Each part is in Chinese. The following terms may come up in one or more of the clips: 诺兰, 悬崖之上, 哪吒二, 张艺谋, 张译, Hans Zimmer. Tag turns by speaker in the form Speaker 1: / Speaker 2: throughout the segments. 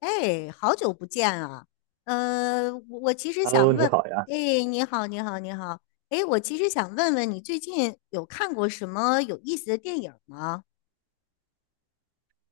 Speaker 1: 哎，好久不见啊！我其实
Speaker 2: Hello，
Speaker 1: 想
Speaker 2: 你
Speaker 1: 问，
Speaker 2: 好呀！
Speaker 1: 哎，你好，你好，你好，哎，我其实想问问你最近有看过什么有意思的电影吗？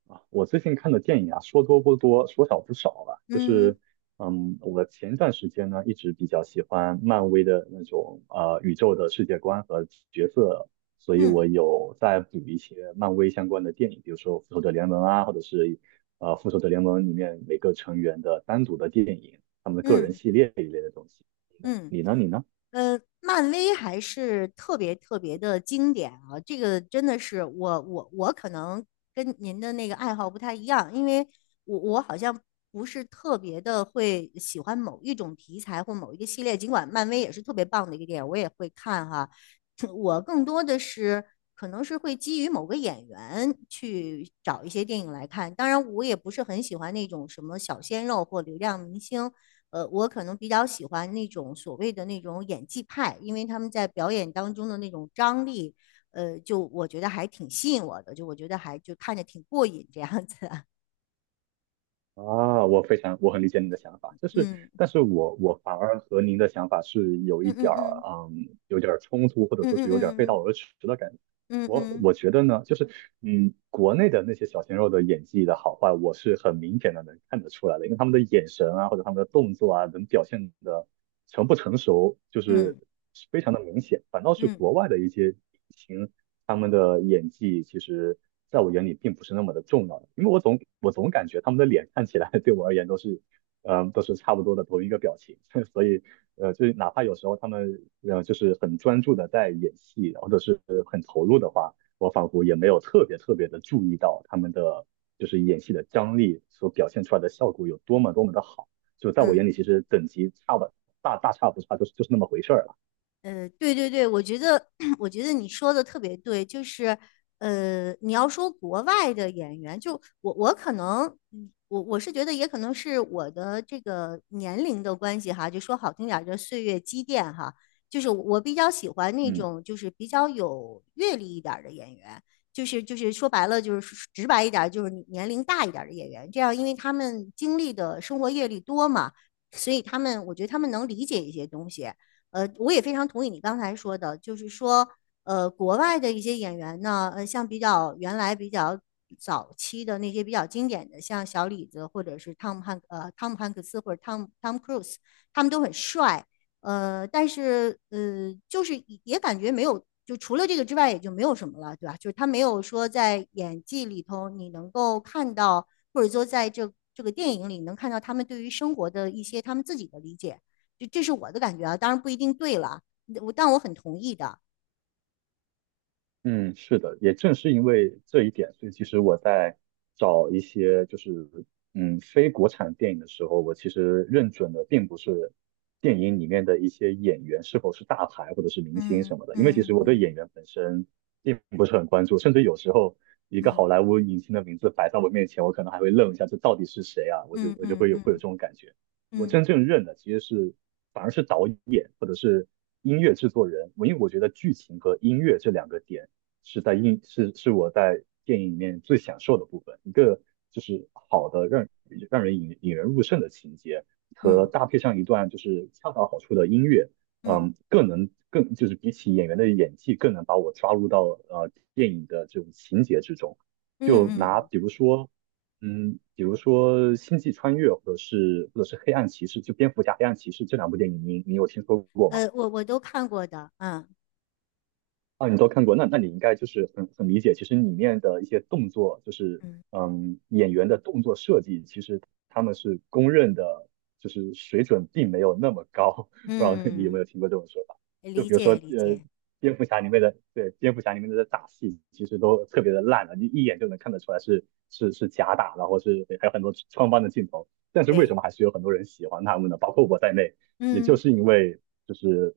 Speaker 2: 啊，我最近看的电影啊，说多不多，说少不少吧。就
Speaker 1: 嗯
Speaker 2: 是，嗯，我前段时间呢，一直比较喜欢漫威的那种宇宙的世界观和角色，所以我
Speaker 1: 嗯
Speaker 2: 有在补一些漫威相关的电影，比如说《复仇者联盟》啊，或者是《复仇者联盟》里面每个成员的单独的电影，他们的个人
Speaker 1: 嗯
Speaker 2: 系列一类的东西。
Speaker 1: 嗯。
Speaker 2: 你呢？你呢？你呢？
Speaker 1: 呃，漫威还是特别特别的经典啊！这个真的是我可能跟您的那个爱好不太一样，因为我好像不是特别的会喜欢某一种题材或某一个系列，尽管漫威也是特别棒的一个电影，我也会看哈。我更多的是可能是会基于某个演员去找一些电影来看，当然我也不是很喜欢那种什么小鲜肉或流量明星。我可能比较喜欢那种所谓的那种演技派，因为他们在表演当中的那种张力，就我觉得还挺吸引我的，就我觉得还就看着挺过瘾这样子啊。
Speaker 2: 啊，我非常，我很理解你的想法，就 是，
Speaker 1: 嗯
Speaker 2: 但是我反而和您的想法是有一
Speaker 1: 嗯
Speaker 2: 点
Speaker 1: 嗯
Speaker 2: 儿，
Speaker 1: 嗯
Speaker 2: 嗯，有点儿冲突，或者
Speaker 1: 嗯
Speaker 2: 说是有点儿背
Speaker 1: 嗯
Speaker 2: 道而驰的感觉。
Speaker 1: 嗯嗯
Speaker 2: 我
Speaker 1: 嗯
Speaker 2: 我觉得呢，就是国内的那些小鲜肉的演技的好坏，我是很明显的能看得出来的，因为他们的眼神啊，或者他们的动作啊，能表现的成不成熟，
Speaker 1: 嗯嗯
Speaker 2: 就
Speaker 1: 嗯
Speaker 2: 是
Speaker 1: 嗯。
Speaker 2: 是非常的明显。反倒是
Speaker 1: 嗯嗯
Speaker 2: 国外的一些明星，他们的演技其实在我眼里并不是那么的重要的，因为我总感觉他们的脸看起来 对我而言都是，嗯、都是差不多的同一个表情，所以就是哪怕有时候他们就是很专注的在演戏，或者是很投入的话，我仿佛也没有特别特别的注意到他们的就是演戏的张力所表现出来的效果有多么多么的好。就在我
Speaker 1: 嗯。
Speaker 2: 眼里，其实等级差不大大差不差，就是就是那么回事儿了。
Speaker 1: 对对对，我觉得 我觉得你说的特别对，就是你要说国外的演员，就我可能，我是觉得也可能是我的这个年龄的关系哈，就说好听点儿叫岁月积淀哈，就是我比较喜欢那
Speaker 2: 嗯。
Speaker 1: 种就是比较有阅历一点儿的演员，就是说白了就是直白一点儿，就是年龄大一点儿的演员，这样因为他们经历的生活阅历多嘛，所以他们我觉得他们能理解一些东西。我也非常同意你刚才说的，就是说，国外的一些演员呢，像比较原来比较早期的那些比较经典的，像小李子或者是汤姆汉克斯或者汤姆克鲁斯，他们都很帅，但是就是也感觉没有，就除了这个之外也就没有什么了，对吧？就是他没有说在演技里头你能够看到，或者说在这个电影里能看到他们对于生活的一些他们自己的理解。这是我的感觉啊，当然不一定对了，但我很同意的。
Speaker 2: 嗯，是的，也正是因为这一点，所以其实我在找一些就是非国产电影的时候，我其实认准的并不是电影里面的一些演员是否是大牌或者是明星
Speaker 1: 嗯
Speaker 2: 什么的，因为其实
Speaker 1: 嗯
Speaker 2: 我对演
Speaker 1: 嗯
Speaker 2: 员本身并不是很关注，甚至有时候一个好
Speaker 1: 嗯
Speaker 2: 莱坞影星的名字摆在我面前，我可能还会愣一下，这到底是谁啊？我就
Speaker 1: 嗯
Speaker 2: 我就
Speaker 1: 嗯
Speaker 2: 会有
Speaker 1: 嗯
Speaker 2: 这种感觉。我
Speaker 1: 嗯
Speaker 2: 真正认的其实是反而是导演或者是音乐制作人，我因为我觉得剧情和音乐这两个点。是在映是是我在电影里面最享受的部分，一个就是好的让人引人入胜的情节，和
Speaker 1: 嗯
Speaker 2: 搭配上一段就是恰到好处的音乐，
Speaker 1: 嗯
Speaker 2: 嗯，更能更就是比起演员的演技，更能把我抓入到电影的这种情节之中。
Speaker 1: 嗯
Speaker 2: 就拿
Speaker 1: 嗯。
Speaker 2: 比如说，嗯，比如说《星际穿越》或者是或者是《黑暗骑士》，就蝙蝠侠、黑暗骑士这两部电影，你有听说过吗？
Speaker 1: 我都看过的。嗯
Speaker 2: 啊，你都看过，那那你应该就是很很理解，其实里面的一些动作，就是
Speaker 1: 嗯
Speaker 2: 嗯，演员的动作设计，其实他们是公认的，就是水准并没有那么高。不知道你有没
Speaker 1: 嗯，
Speaker 2: 有听过这种说法？就
Speaker 1: 理
Speaker 2: 比如说，
Speaker 1: 解理解，
Speaker 2: 蝙蝠侠里面的，对，蝙蝠侠里面的打戏，其实都特别的烂了，你一眼就能看得出来是假打，然后是还有很多穿帮的镜头。但是为什
Speaker 1: 对，
Speaker 2: 么还是有很多人喜欢他们呢？包括我在内，也就
Speaker 1: 嗯
Speaker 2: 是因为就是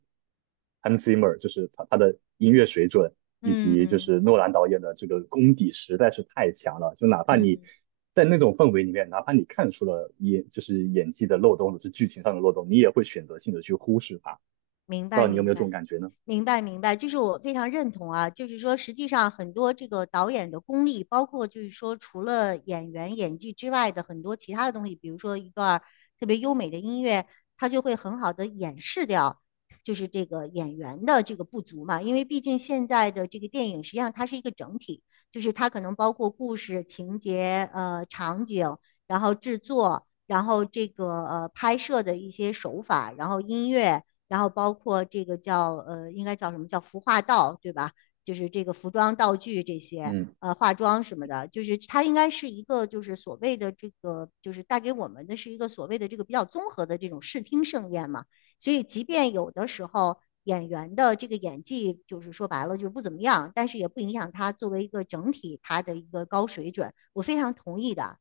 Speaker 2: Hans Zimmer，就是他的音乐水准，以及就
Speaker 1: 嗯
Speaker 2: 是诺兰导演的这个功底实在是太强了。就哪怕你
Speaker 1: 嗯。
Speaker 2: 在那种氛围里面，哪怕你看出了就是演技的漏洞，或者是剧情上的漏洞，你也会选择性的去忽视它。
Speaker 1: 明
Speaker 2: 不知
Speaker 1: 白，
Speaker 2: 道你有没
Speaker 1: 明
Speaker 2: 有这种
Speaker 1: 白，
Speaker 2: 感觉呢？
Speaker 1: 明白，明白，就是我非常认同啊。就是说，实际上很多这个导演的功力，包括就是说，除了演员演技之外的很多其他的东西，比如说一段儿特别优美的音乐，它就会很好的掩饰掉，就是这个演员的这个不足嘛。因为毕竟现在的这个电影，实际上它是一个整体，就是它可能包括故事、情节、场景，然后制作，然后这个拍摄的一些手法，然后音乐。然后包括这个叫应该叫什么叫服化道，对吧？就是这个服装道具这些，
Speaker 2: 嗯，
Speaker 1: 化妆什么的，就是它应该是一个就是所谓的这个，就是带给我们的是一个所谓的这个比较综合的这种视听盛宴嘛。所以，即便有的时候演员的这个演技就是说白了就不怎么样，但是也不影响他作为一个整体他的一个高水准。我非常同意的。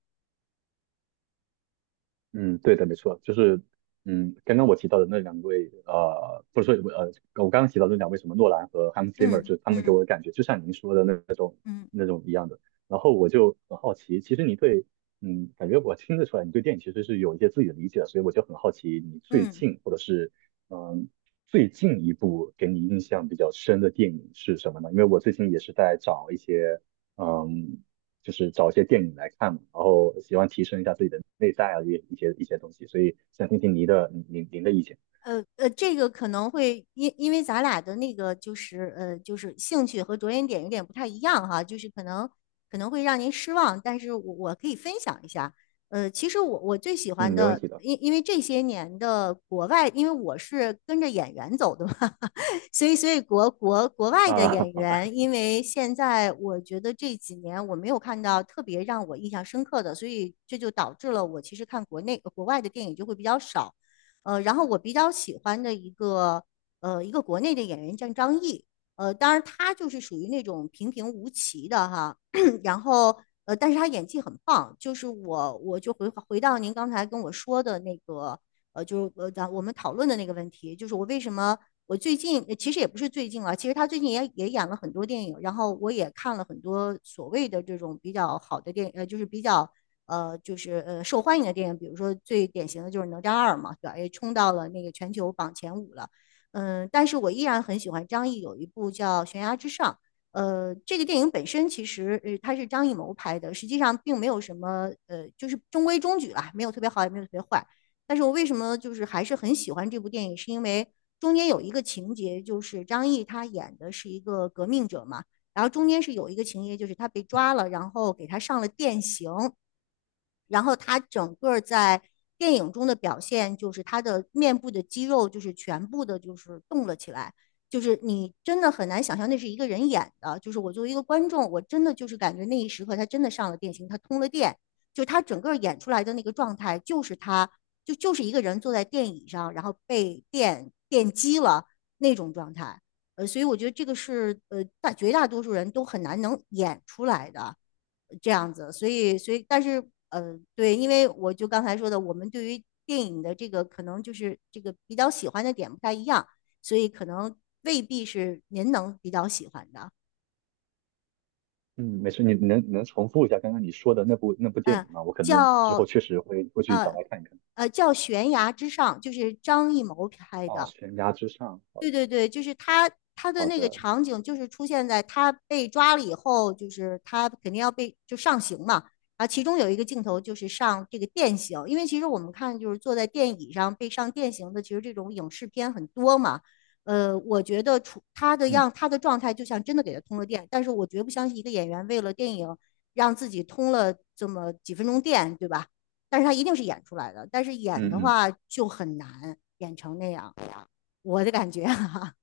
Speaker 2: 嗯，对的，没错，就是嗯，刚刚我提到的那两位，不是说我刚刚提到的那两位什么诺兰和 Hans Zimmer，
Speaker 1: 嗯
Speaker 2: 就是他们给
Speaker 1: 嗯
Speaker 2: 我的感觉就像您说的那那种
Speaker 1: 嗯
Speaker 2: 那种一样的。然后我就很好奇，其实你对，嗯，感觉我听得出来，你对电影其实是有一些自己的理解的，所以我就很好奇，你最
Speaker 1: 嗯。
Speaker 2: 近或者是嗯最近一部给你印象比较深的电影是什么呢？因为我最近也是在找一些。嗯就是找一些电影来看嘛，然后喜欢提升一下自己的内在啊，一些东西，所以想听听您的意见。
Speaker 1: 这个可能会因为咱俩的那个就是兴趣和着眼点有点不太一样哈，就是可能会让您失望，但是我可以分享一下。其实我最喜
Speaker 2: 嗯，
Speaker 1: 欢
Speaker 2: 没问
Speaker 1: 的，
Speaker 2: 题的。
Speaker 1: 因为这些年的国外，因为我是跟着演员走的嘛，所以国外的
Speaker 2: 啊，
Speaker 1: 演
Speaker 2: 好的。
Speaker 1: 员，因为现在我觉得这几年我没有看到特别让我印象深刻的，所以这就导致了我其实看国内国外的电影就会比较少。然后我比较喜欢的一个国内的演员叫张译，当然他就是属于那种平平无奇的哈，然后但是他演技很棒，就是我就回到您刚才跟我说的那个就是我们讨论的那个问题，就是我为什么我最近其实也不是最近了，其实他最近也演了很多电影，然后我也看了很多所谓的这种比较好的电影，就是比较就是受欢迎的电影，比如说最典型的就是《哪吒2》嘛，对吧？也冲到了那个全球榜前五了。嗯，但是我依然很喜欢张译有一部叫《悬崖之上》。这个电影本身其实它是张艺谋拍的，实际上并没有什么就是中规中矩啦，没有特别好，也没有特别坏。但是我为什么就是还是很喜欢这部电影，是因为中间有一个情节，就是张译他演的是一个革命者嘛，然后中间是有一个情节，就是他被
Speaker 2: 嗯
Speaker 1: 抓了，然后给他上了电刑，然后他整个在电影中的表现就是他的面部的肌肉就是全部的就是动了起来，就是你真的很难想象那是一个人演的，就是我作为一个观众，我真的就是感觉那一时刻他真的上了电刑，他通了电，就他整个演出来的那个状态就是他就是一个人坐在电椅上，然后被电击了那种状态。所以我觉得这个是绝大多数人都很难能演出来的这样子，所以但是对，因为我就刚才说的，我们对于电影的这个可能就是这个比较喜欢的点不太一样，所以可能未必是您能比较喜欢的，
Speaker 2: 嗯，没事，你能重复一下刚刚你说的那部电影
Speaker 1: 嗯、
Speaker 2: 吗？我可能之后
Speaker 1: 叫
Speaker 2: 确实会去找
Speaker 1: 呃
Speaker 2: 来看一看。
Speaker 1: 叫《悬崖之上》，就是张艺谋拍
Speaker 2: 哦，
Speaker 1: 的，
Speaker 2: 悬崖之上，好
Speaker 1: 对
Speaker 2: 的
Speaker 1: 对对，就是他的
Speaker 2: 好
Speaker 1: 那个
Speaker 2: 的。
Speaker 1: 场景，就是出现在他被抓了以后，就是他肯定要被就上刑嘛。啊，其中有一个镜头就是上这个电刑，因为其实我们看就是坐在电椅上被上电刑的，其实这种影视片很多嘛。我觉得出
Speaker 2: 嗯
Speaker 1: 他的状态就像真的给他通了电，但是我绝不相信一个演员为了电影让自己通了这么几分钟电，对吧？但是他一定是演出来的，但是演
Speaker 2: 嗯
Speaker 1: 的
Speaker 2: 嗯。
Speaker 1: 话就很难演成那样。我的感觉哈、啊，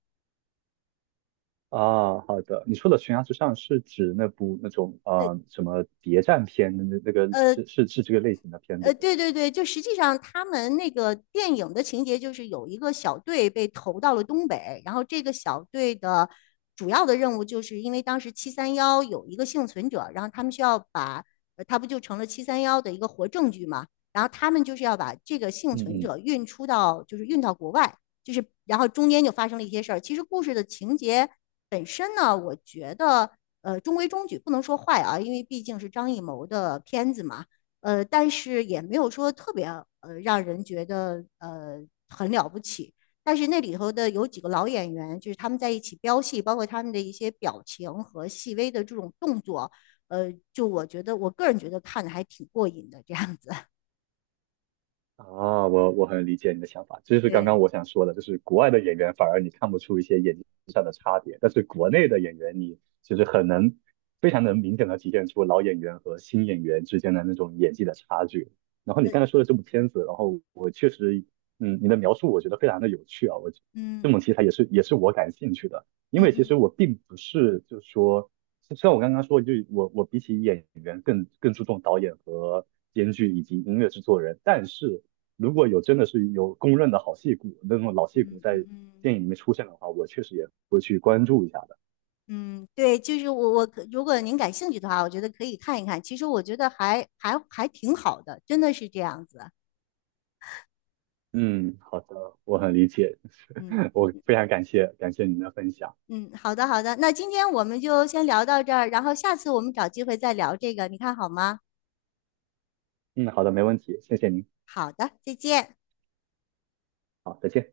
Speaker 2: 啊，好的。你说的悬崖之上是指那部那种什么谍战片的那那个
Speaker 1: 呃，
Speaker 2: 是这个类型的片子对吗？
Speaker 1: 对对对，就实际上他们那个电影的情节就是有一个小队被投到了东北，然后这个小队的主要的任务就是因为当时七三幺有一个幸存者，然后他们需要把，他不就成了七三幺的一个活证据嘛，然后他们就是要把这个幸
Speaker 2: 嗯
Speaker 1: 存
Speaker 2: 嗯
Speaker 1: 者运出到，就是运到国外，就是然后中间就发生了一些事儿。其实故事的情节本身呢，我觉得中规中矩，不能说坏啊，因为毕竟是张艺谋的片子嘛。但是也没有说特别让人觉得很了不起。但是那里头的有几个老演员，就是他们在一起飙戏，包括他们的一些表情和细微的这种动作，就我觉得我个人觉得看的还挺过瘾的这样子。
Speaker 2: 啊，我我很理解你的想法，这就是刚
Speaker 1: 对，
Speaker 2: 刚我想说的，就是国外的演员反而你看不出一些演技上的差别，但是国内的演员你就是很能非常能明显的体现出老演员和新演员之间的那种演技的差距。然后 你
Speaker 1: 呃，
Speaker 2: 刚才说的这部片子，然后我确实，嗯，你的描述我觉得非常的有趣啊，我
Speaker 1: 嗯
Speaker 2: 这种题材也是我感兴趣的，因
Speaker 1: 嗯
Speaker 2: 为其实
Speaker 1: 嗯
Speaker 2: 我并不是就是说。虽然我刚刚说，就我比起演员更注重导演和编剧以及音乐制作人，但是如果有真的是有公认的好戏骨，那种老戏骨
Speaker 1: 嗯
Speaker 2: 在
Speaker 1: 嗯嗯
Speaker 2: 电影里面出现的话，我确实也会去关注一下的。
Speaker 1: 嗯，对，就是我如果您感兴趣的话，我觉得可以看一看。其实我觉得还挺好的，真的是这样子。
Speaker 2: 嗯，好的，我很理解，
Speaker 1: 嗯。
Speaker 2: 我非常感谢您的分享。
Speaker 1: 嗯，好的好的，那今天我们就先聊到这儿，然后下次我们找机会再聊这个，你看好吗？
Speaker 2: 嗯，好的，没问题，谢谢您，
Speaker 1: 好的，再见。
Speaker 2: 好，再见。